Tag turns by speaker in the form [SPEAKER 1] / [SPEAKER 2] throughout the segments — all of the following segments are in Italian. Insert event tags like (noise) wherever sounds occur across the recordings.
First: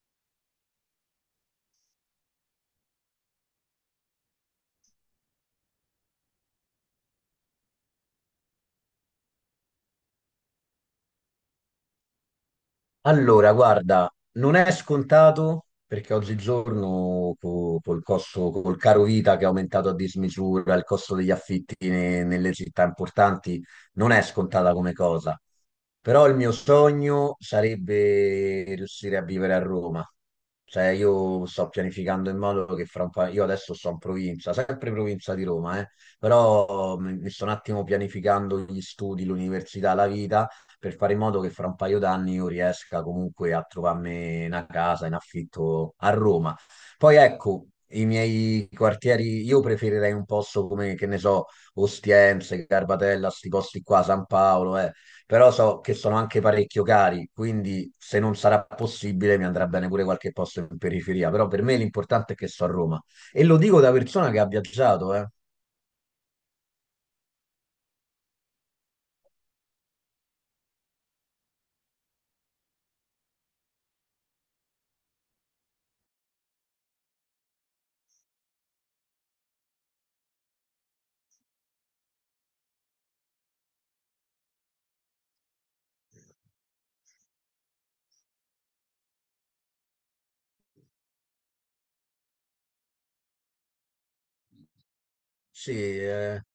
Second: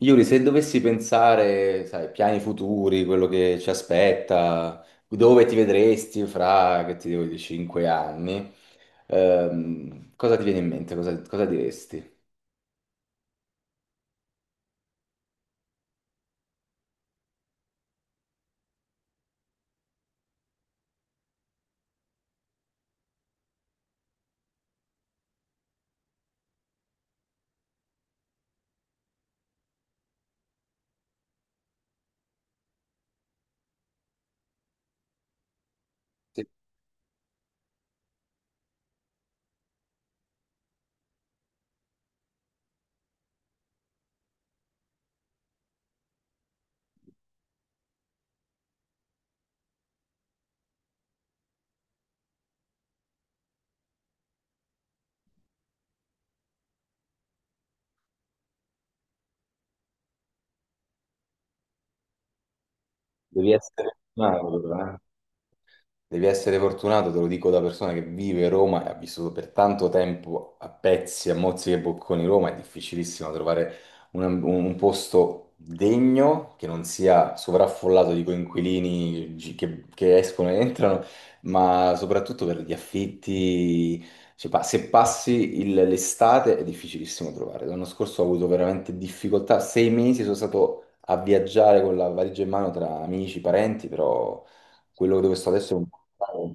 [SPEAKER 1] Yuri, se dovessi pensare, sai, piani futuri, quello che ci aspetta, dove ti vedresti fra, che ti devo dire, cinque anni, cosa ti viene in mente? Cosa, cosa diresti?
[SPEAKER 2] Allora, guarda, non è scontato perché oggigiorno col costo, col caro vita che è aumentato a dismisura, il costo degli affitti nelle città importanti non è scontata come cosa. Però il mio sogno sarebbe riuscire a vivere a Roma. Cioè, io sto pianificando in modo che io adesso sto in provincia, sempre provincia di Roma, però mi sto un attimo pianificando gli studi, l'università, la vita per fare in modo che fra un paio d'anni io riesca comunque a trovarmi una casa in affitto a Roma. Poi ecco, i miei quartieri, io preferirei un posto come, che ne so, Ostiense, Garbatella, sti posti qua, San Paolo, eh. Però so che sono anche parecchio cari, quindi se non sarà possibile mi andrà bene pure qualche posto in periferia, però per me l'importante è che sto a Roma. E
[SPEAKER 1] Devi
[SPEAKER 2] lo dico da
[SPEAKER 1] essere...
[SPEAKER 2] persona che ha
[SPEAKER 1] No, però, eh.
[SPEAKER 2] viaggiato, eh.
[SPEAKER 1] Devi essere fortunato, te lo dico da persona che vive Roma e ha vissuto per tanto tempo a pezzi, a mozzichi e bocconi Roma, è difficilissimo trovare un posto degno che non sia sovraffollato di coinquilini che escono e entrano, ma soprattutto per gli affitti. Cioè, se passi l'estate è difficilissimo trovare. L'anno scorso ho avuto veramente difficoltà, sei mesi sono stato a viaggiare con la valigia in mano tra amici, parenti, però... Quello dove sto
[SPEAKER 2] Sì,
[SPEAKER 1] adesso è
[SPEAKER 2] eh.
[SPEAKER 1] un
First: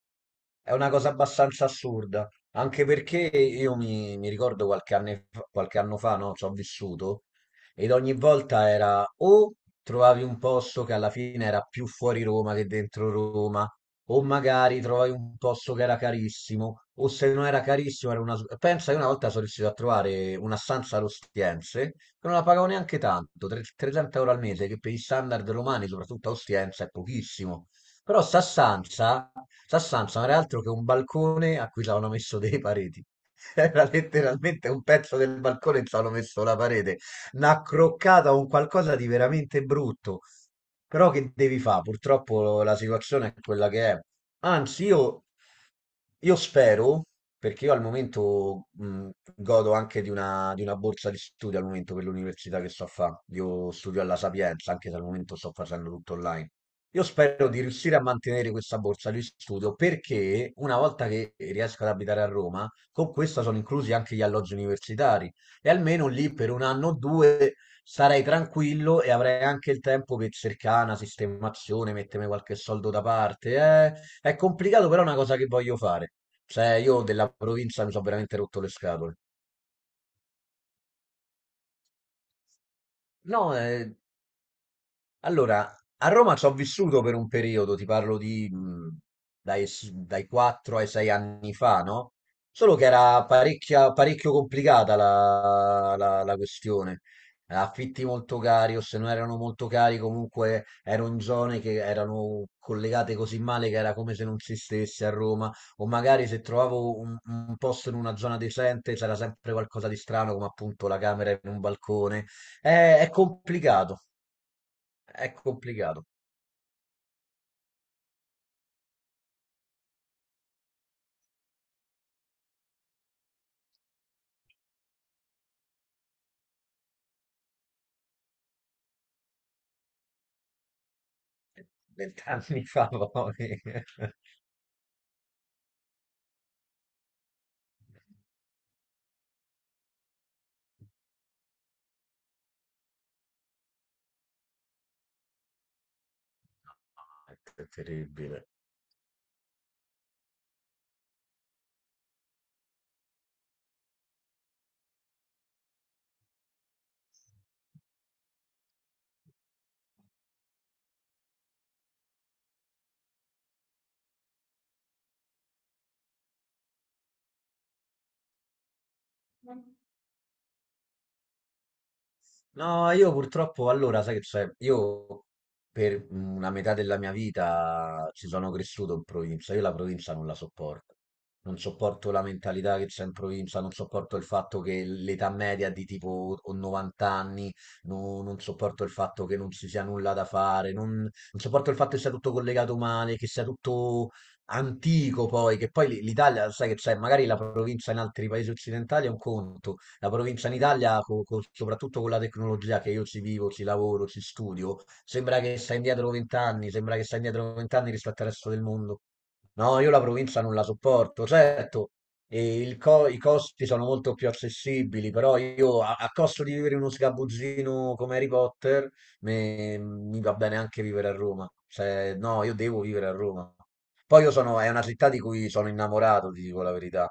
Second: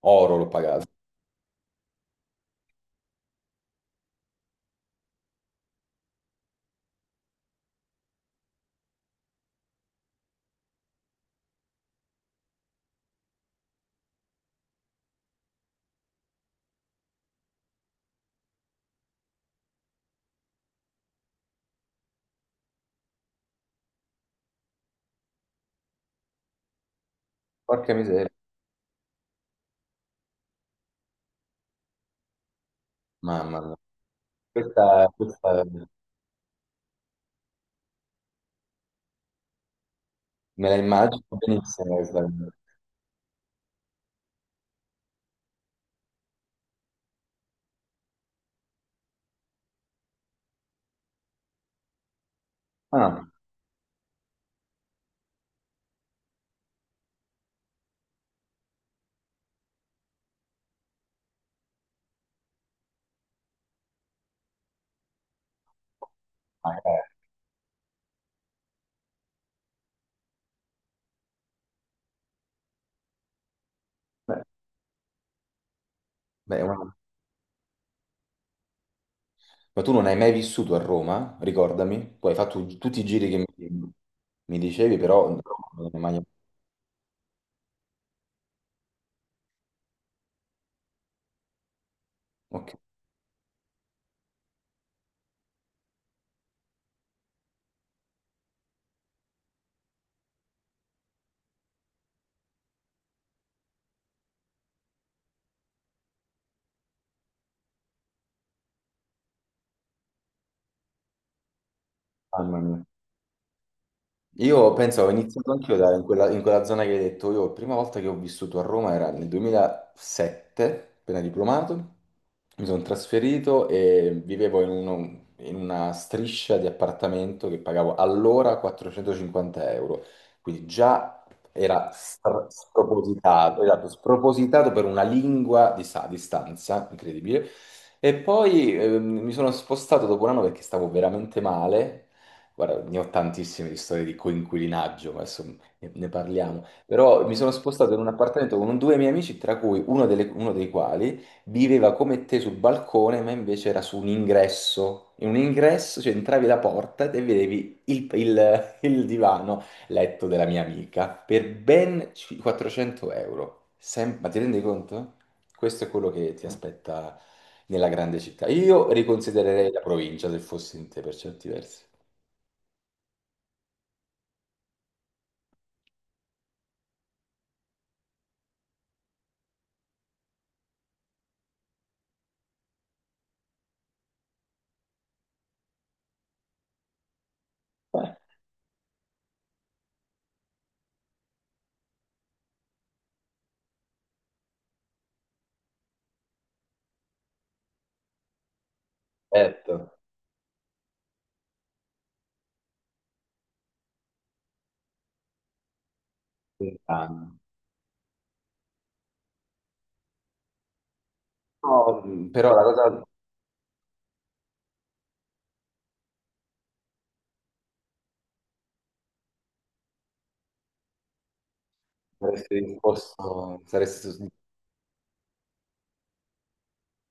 [SPEAKER 1] oro, l'ho
[SPEAKER 2] È
[SPEAKER 1] pagato.
[SPEAKER 2] una cosa abbastanza assurda, anche perché io mi ricordo qualche anno fa, no, ci ho vissuto, ed ogni volta era o trovavi un posto che alla fine era più fuori Roma che dentro Roma, o magari trovavi un posto che era carissimo, o se non era carissimo pensa che una volta sono riuscito a trovare una stanza allo Ostiense, che non la pagavo neanche tanto, 30 euro al mese, che per gli standard romani, soprattutto a Ostiense, è pochissimo.
[SPEAKER 1] Porca
[SPEAKER 2] Però
[SPEAKER 1] miseria,
[SPEAKER 2] Sassanza non era altro che un balcone a cui ci avevano messo dei pareti. (laughs)
[SPEAKER 1] mamma mia.
[SPEAKER 2] Era letteralmente un
[SPEAKER 1] Questa,
[SPEAKER 2] pezzo del
[SPEAKER 1] questa
[SPEAKER 2] balcone e
[SPEAKER 1] me
[SPEAKER 2] ci avevano messo la parete. Una croccata, un qualcosa di veramente brutto.
[SPEAKER 1] la
[SPEAKER 2] Però
[SPEAKER 1] immagino
[SPEAKER 2] che devi fare?
[SPEAKER 1] benissimo.
[SPEAKER 2] Purtroppo la situazione è quella che è. Anzi, io spero, perché io al momento godo anche di una borsa di studio al momento per l'università che sto a fare.
[SPEAKER 1] Ah,
[SPEAKER 2] Io studio alla Sapienza, anche se al momento sto facendo tutto online. Io spero di riuscire a mantenere questa borsa di studio perché una volta che riesco ad abitare a Roma, con questa sono inclusi anche gli alloggi universitari e almeno lì per un
[SPEAKER 1] ah,
[SPEAKER 2] anno o
[SPEAKER 1] eh.
[SPEAKER 2] due starei tranquillo e avrei anche il tempo per cercare una sistemazione, mettermi qualche soldo da parte, eh. È
[SPEAKER 1] Beh,
[SPEAKER 2] complicato, però è una cosa che voglio fare.
[SPEAKER 1] beh,
[SPEAKER 2] Cioè,
[SPEAKER 1] ma...
[SPEAKER 2] io della provincia mi sono veramente rotto le scatole.
[SPEAKER 1] ma tu non hai mai vissuto a Roma? Ricordami. Tu hai fatto tutti i giri che
[SPEAKER 2] No,
[SPEAKER 1] mi dicevi, però
[SPEAKER 2] allora,
[SPEAKER 1] non hai
[SPEAKER 2] a
[SPEAKER 1] mai...
[SPEAKER 2] Roma ci ho vissuto per un periodo, ti parlo di dai 4 ai 6 anni fa, no? Solo
[SPEAKER 1] Ok,
[SPEAKER 2] che era parecchio complicata la questione. Affitti molto cari, o se non erano molto cari, comunque erano in zone che erano collegate così male che era come se non si stesse a Roma. O magari se trovavo un posto in una zona decente c'era sempre qualcosa di strano, come appunto la camera in un balcone.
[SPEAKER 1] mamma mia.
[SPEAKER 2] È complicato.
[SPEAKER 1] Io penso, ho
[SPEAKER 2] È
[SPEAKER 1] iniziato anch'io in
[SPEAKER 2] complicato.
[SPEAKER 1] in quella zona che hai detto. Io, la prima volta che ho vissuto a Roma era nel 2007, appena diplomato. Mi sono trasferito e vivevo in una striscia di appartamento che pagavo allora 450 euro. Quindi già era
[SPEAKER 2] Vent'anni fa poi.
[SPEAKER 1] spropositato,
[SPEAKER 2] (laughs)
[SPEAKER 1] esatto,
[SPEAKER 2] È
[SPEAKER 1] spropositato per una lingua di stanza, incredibile. E poi mi sono spostato dopo un anno perché stavo veramente male. Guarda, ne ho tantissime di storie di coinquilinaggio, ma adesso ne parliamo. Però mi sono spostato in un
[SPEAKER 2] terribile.
[SPEAKER 1] appartamento con due miei amici, tra cui uno dei quali viveva come te sul balcone, ma invece era su un ingresso. In un ingresso, cioè entravi la porta e vedevi il divano letto della mia amica per ben 400 euro. Ma ti rendi conto? Questo è quello che ti aspetta nella grande città. Io riconsidererei la provincia se fossi in te per certi versi.
[SPEAKER 2] No, io purtroppo allora, sai che c'è, io per una metà della mia vita ci sono cresciuto in provincia, io la provincia non la sopporto, non sopporto la mentalità che c'è in provincia, non sopporto il fatto che l'età media è di tipo o 90 anni, non sopporto il fatto che non ci sia nulla da fare, non sopporto il fatto che sia tutto collegato male, che sia tutto antico poi, che poi l'Italia, sai che c'è, magari la provincia in altri paesi occidentali è un conto,
[SPEAKER 1] Certo,
[SPEAKER 2] la provincia in Italia, soprattutto con la tecnologia che io ci vivo, ci lavoro, ci studio, sembra che sta indietro vent'anni, sembra che sta
[SPEAKER 1] lontano.
[SPEAKER 2] indietro vent'anni rispetto al resto del mondo. No, io la provincia non la sopporto,
[SPEAKER 1] No,
[SPEAKER 2] certo,
[SPEAKER 1] però
[SPEAKER 2] e
[SPEAKER 1] la
[SPEAKER 2] il
[SPEAKER 1] cosa
[SPEAKER 2] i costi sono molto più accessibili, però io a costo di vivere in uno sgabuzzino come Harry Potter, mi va bene anche vivere a Roma. Cioè, no, io
[SPEAKER 1] saresti
[SPEAKER 2] devo vivere a Roma.
[SPEAKER 1] disposto,
[SPEAKER 2] Poi io sono, è una città di cui sono innamorato, ti dico la verità.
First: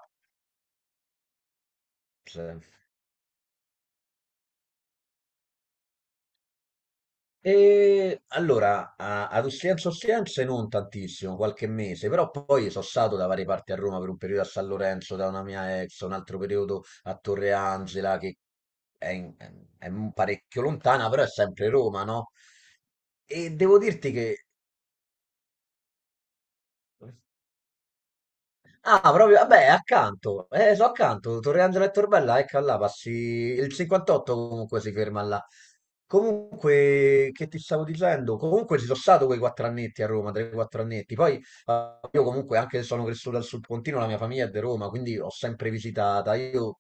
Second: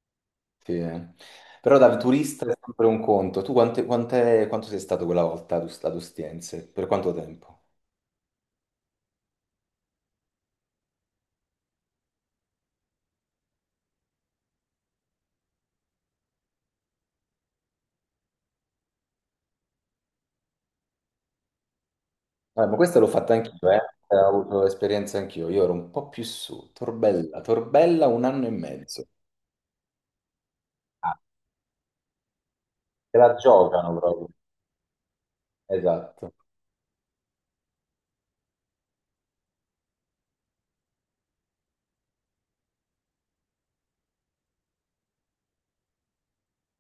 [SPEAKER 1] sì, eh. Però da turista è
[SPEAKER 2] Cioè,
[SPEAKER 1] sempre un conto. Tu quanto sei stato quella volta ad Ostiense? Per quanto tempo?
[SPEAKER 2] e allora, ad Ostiense non tantissimo, qualche mese, però poi sono stato da varie parti a Roma per un periodo a San Lorenzo da una mia ex, un altro periodo a Torre Angela che è, in- è un parecchio lontana, però è sempre Roma, no?
[SPEAKER 1] Ma questa l'ho fatta
[SPEAKER 2] E
[SPEAKER 1] anch'io,
[SPEAKER 2] devo
[SPEAKER 1] eh.
[SPEAKER 2] dirti
[SPEAKER 1] Ho
[SPEAKER 2] che
[SPEAKER 1] avuto esperienza anch'io. Io ero un po' più su, Torbella un anno e mezzo.
[SPEAKER 2] ah, proprio, vabbè, accanto, so
[SPEAKER 1] Ah,
[SPEAKER 2] accanto, Torre Angelo e Torbella, ecco là, passi,
[SPEAKER 1] te la
[SPEAKER 2] il
[SPEAKER 1] giocano proprio.
[SPEAKER 2] 58 comunque si ferma là.
[SPEAKER 1] Esatto.
[SPEAKER 2] Comunque, che ti stavo dicendo? Comunque ci sono stato quei 4 annetti a Roma, 3-4 annetti, poi io comunque anche se sono cresciuto al Sud Pontino, la mia famiglia è di Roma, quindi ho sempre visitata, io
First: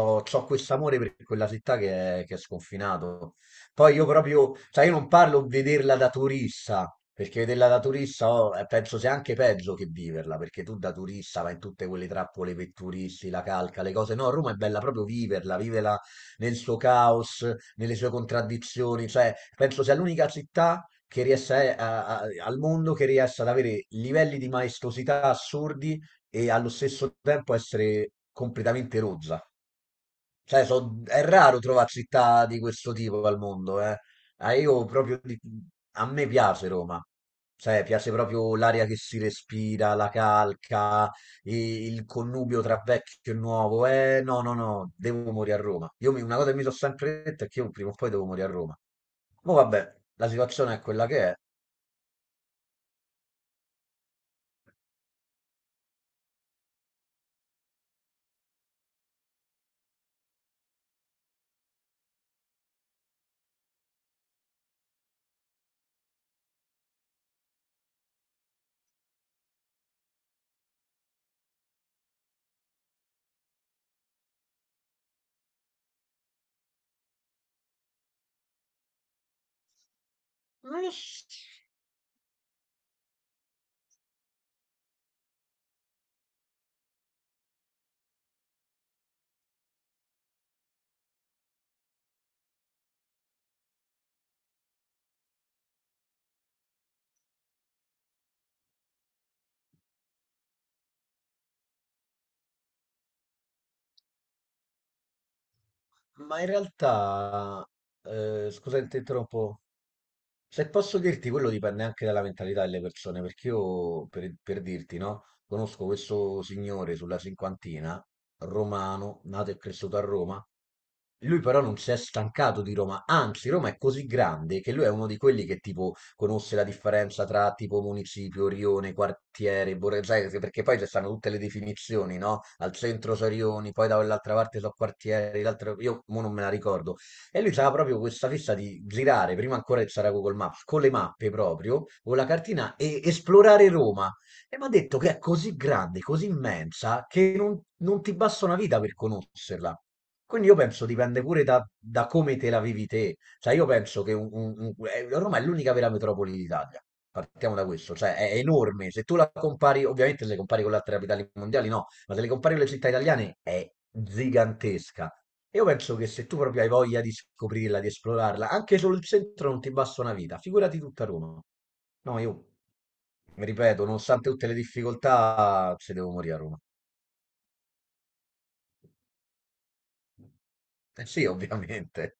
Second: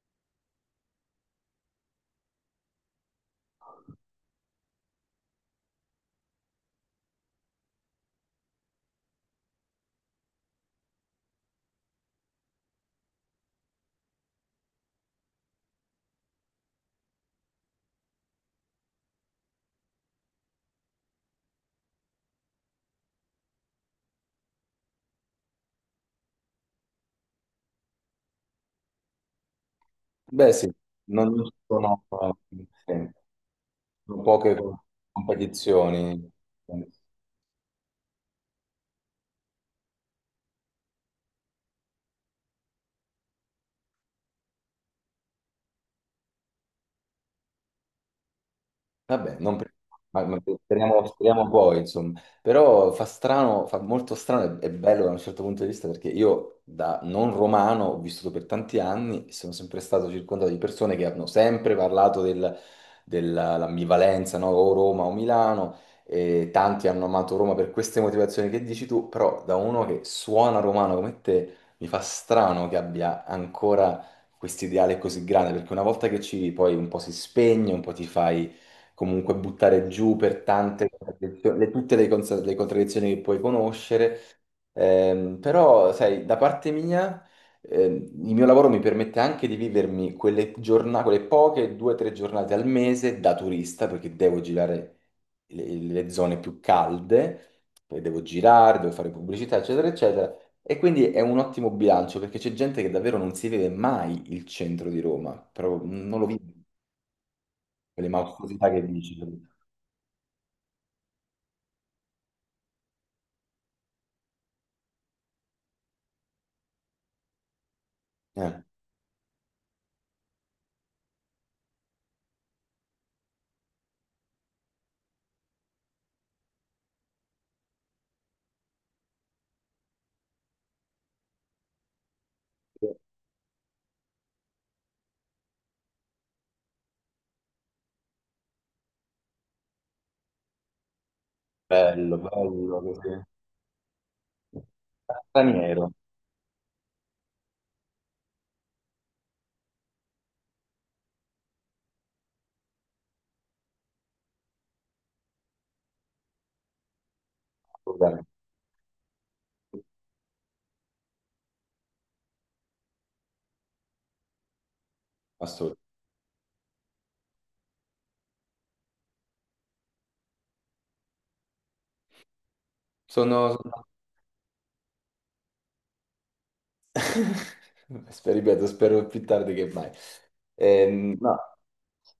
[SPEAKER 2] ho questo amore per quella città che è sconfinato. Poi io proprio, cioè io non parlo vederla da turista, perché vederla da turista oh, penso sia anche peggio che viverla, perché tu da turista vai in tutte quelle trappole per turisti, la calca, le cose. No, Roma è bella proprio viverla, vivela nel suo caos, nelle sue contraddizioni, cioè penso sia l'unica città che riesce al mondo che riesce ad avere livelli di maestosità assurdi e allo stesso tempo essere completamente rozza.
[SPEAKER 1] Beh,
[SPEAKER 2] Cioè,
[SPEAKER 1] sì,
[SPEAKER 2] è
[SPEAKER 1] non ci
[SPEAKER 2] raro trovare
[SPEAKER 1] sono,
[SPEAKER 2] città di
[SPEAKER 1] sì,
[SPEAKER 2] questo tipo al mondo, eh.
[SPEAKER 1] sono
[SPEAKER 2] Ah, io proprio a me
[SPEAKER 1] competizioni.
[SPEAKER 2] piace Roma. Cioè, piace proprio l'aria che si respira, la calca, il connubio tra vecchio e nuovo. No, no, no, devo morire a Roma. Io una cosa che mi sono sempre detto è che io prima o poi devo morire a Roma.
[SPEAKER 1] Vabbè,
[SPEAKER 2] Ma
[SPEAKER 1] non per-
[SPEAKER 2] vabbè, la
[SPEAKER 1] ma
[SPEAKER 2] situazione è
[SPEAKER 1] speriamo,
[SPEAKER 2] quella che è.
[SPEAKER 1] speriamo poi, insomma. Però fa strano, fa molto strano e bello da un certo punto di vista perché io da non romano ho vissuto per tanti anni e sono sempre stato circondato di persone che hanno sempre parlato dell'ambivalenza, no? O Roma o Milano e tanti hanno amato Roma per queste motivazioni che dici tu, però da uno che suona romano come te mi fa strano che abbia ancora questo ideale così grande perché una volta che ci poi un po' si spegne, un po' ti fai comunque buttare giù per
[SPEAKER 2] Non
[SPEAKER 1] tante
[SPEAKER 2] lo so,
[SPEAKER 1] tutte le contraddizioni che puoi conoscere. Però, sai, da parte mia, ehm, il mio lavoro mi permette anche di vivermi quelle giornate, quelle poche due o tre giornate al mese da turista, perché devo girare le zone più calde, poi devo girare, devo fare pubblicità, eccetera, eccetera. E quindi è un ottimo bilancio perché c'è gente che davvero non si vede mai il centro di Roma, però non lo
[SPEAKER 2] ma
[SPEAKER 1] vive,
[SPEAKER 2] in realtà,
[SPEAKER 1] quelle maestosità che
[SPEAKER 2] scusa, ti
[SPEAKER 1] dici.
[SPEAKER 2] interrompo. Se posso dirti, quello dipende anche dalla mentalità delle persone, perché io, per dirti, no, conosco questo signore sulla cinquantina,
[SPEAKER 1] Eh.
[SPEAKER 2] romano, nato e cresciuto a Roma, lui però non si è stancato di Roma, anzi Roma è così grande che lui è uno di quelli che tipo conosce la differenza tra tipo municipio, rione, quartiere, borgo, sai, perché poi ci stanno tutte le definizioni, no? Al centro sono rioni, poi da quell'altra parte sono quartieri, l'altra- io mo non me la ricordo. E lui aveva proprio questa fissa di girare, prima ancora che c'era Google Maps, con le mappe proprio, o
[SPEAKER 1] Bello,
[SPEAKER 2] la cartina,
[SPEAKER 1] bello,
[SPEAKER 2] e
[SPEAKER 1] così.
[SPEAKER 2] esplorare Roma. E mi ha detto che è così
[SPEAKER 1] Straniero,
[SPEAKER 2] grande, così immensa, che non ti basta una vita per conoscerla. Quindi io penso dipende pure da come te la vivi te. Cioè io penso che Roma è l'unica vera metropoli d'Italia. Partiamo da questo, cioè
[SPEAKER 1] assolutamente.
[SPEAKER 2] è enorme. Se tu la compari, ovviamente se le compari con le altre capitali mondiali no, ma se le compari con le città italiane è gigantesca. Io
[SPEAKER 1] Assolutamente.
[SPEAKER 2] penso che se tu proprio hai voglia di scoprirla, di esplorarla, anche solo il centro non ti basta una vita, figurati tutta Roma. No, io mi
[SPEAKER 1] Sono...
[SPEAKER 2] ripeto,
[SPEAKER 1] sono-
[SPEAKER 2] nonostante tutte le difficoltà, ci devo morire a Roma.
[SPEAKER 1] (laughs) Ripeto, spero più tardi che mai.
[SPEAKER 2] Eh sì,
[SPEAKER 1] No.
[SPEAKER 2] ovviamente.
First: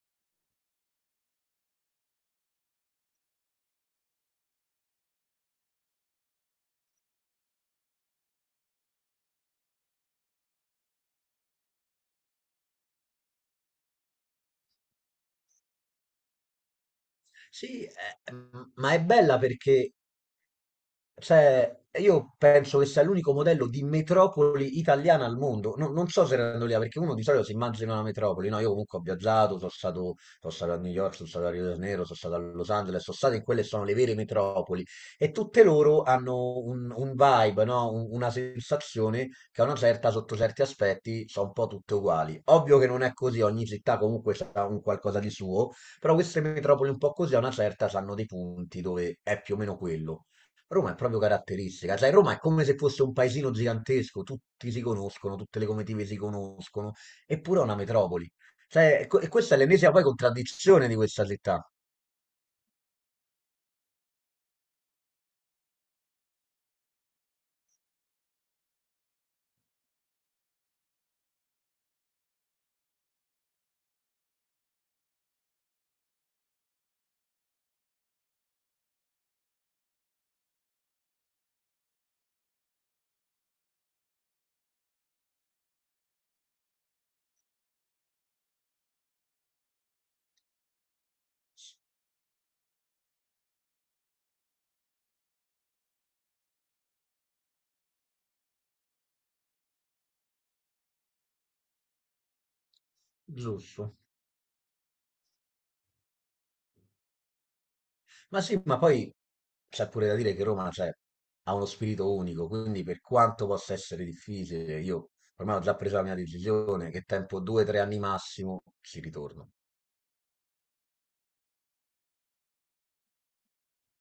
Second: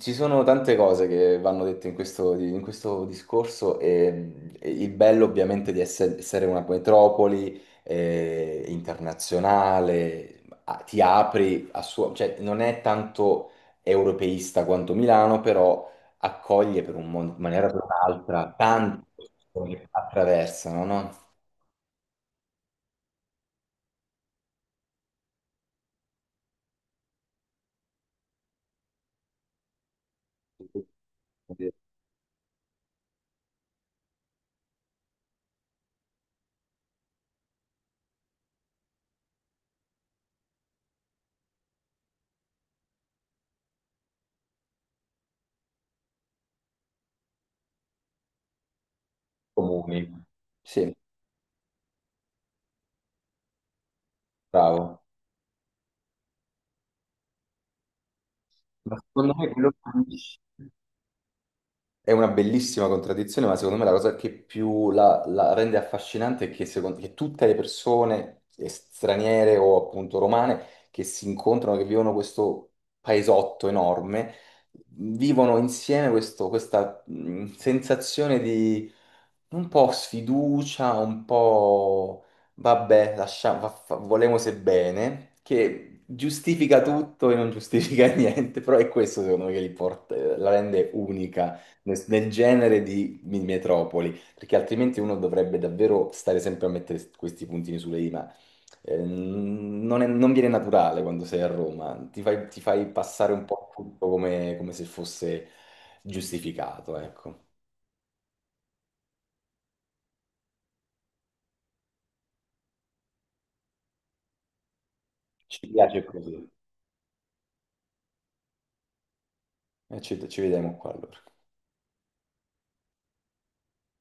[SPEAKER 1] Ci sono tante cose che vanno dette in in questo discorso e il bello ovviamente di essere una metropoli internazionale, ti apri a suo, cioè non è tanto europeista quanto Milano, però accoglie per un in maniera o per
[SPEAKER 2] Sì,
[SPEAKER 1] un'altra
[SPEAKER 2] ma è
[SPEAKER 1] tante
[SPEAKER 2] bella
[SPEAKER 1] persone che
[SPEAKER 2] perché
[SPEAKER 1] attraversano, no?
[SPEAKER 2] cioè, io penso che sia l'unico modello di metropoli italiana al mondo. Non so se erano lì, perché uno di solito si immagina una metropoli. No, io comunque ho viaggiato, sono stato a New York, sono stato a Rio de Janeiro, sono stato a Los Angeles, sono stato in quelle che sono le vere metropoli. E tutte loro hanno un vibe, no? Una sensazione che a una certa, sotto certi aspetti, sono un po' tutte uguali. Ovvio che non è così, ogni città comunque ha un qualcosa di suo, però queste metropoli un po' così a una certa hanno dei punti dove è più o meno
[SPEAKER 1] Comuni.
[SPEAKER 2] quello.
[SPEAKER 1] Sì,
[SPEAKER 2] Roma è proprio caratteristica, cioè Roma è come se fosse un paesino gigantesco, tutti si
[SPEAKER 1] bravo.
[SPEAKER 2] conoscono, tutte le comitive si conoscono, eppure è una metropoli.
[SPEAKER 1] Ma
[SPEAKER 2] Cioè, e
[SPEAKER 1] secondo me
[SPEAKER 2] questa è
[SPEAKER 1] quello che
[SPEAKER 2] l'ennesima poi
[SPEAKER 1] dici-
[SPEAKER 2] contraddizione di questa città,
[SPEAKER 1] è una bellissima contraddizione, ma secondo me la cosa che più la rende affascinante è che, secondo- che tutte le persone straniere o appunto romane che si incontrano, che vivono questo paesotto enorme, vivono insieme questa sensazione di un po' sfiducia, un po' vabbè, lasciamo, volemose bene, che giustifica tutto e non giustifica (laughs) niente, però è questo secondo me che li la rende unica nel nel genere di metropoli, perché altrimenti uno dovrebbe davvero stare sempre a mettere questi puntini sulle i, ma non viene naturale quando sei a Roma, ti fai passare un po'
[SPEAKER 2] giusto?
[SPEAKER 1] tutto come, come se fosse giustificato, ecco.
[SPEAKER 2] Ma sì, ma poi c'è pure da dire che Roma cioè, ha uno spirito unico, quindi per quanto possa essere difficile, io ormai ho
[SPEAKER 1] Ci
[SPEAKER 2] già preso
[SPEAKER 1] piace
[SPEAKER 2] la mia
[SPEAKER 1] così.
[SPEAKER 2] decisione, che tempo 2, 3 anni massimo ci ritorno.
[SPEAKER 1] E ci vediamo qua allora.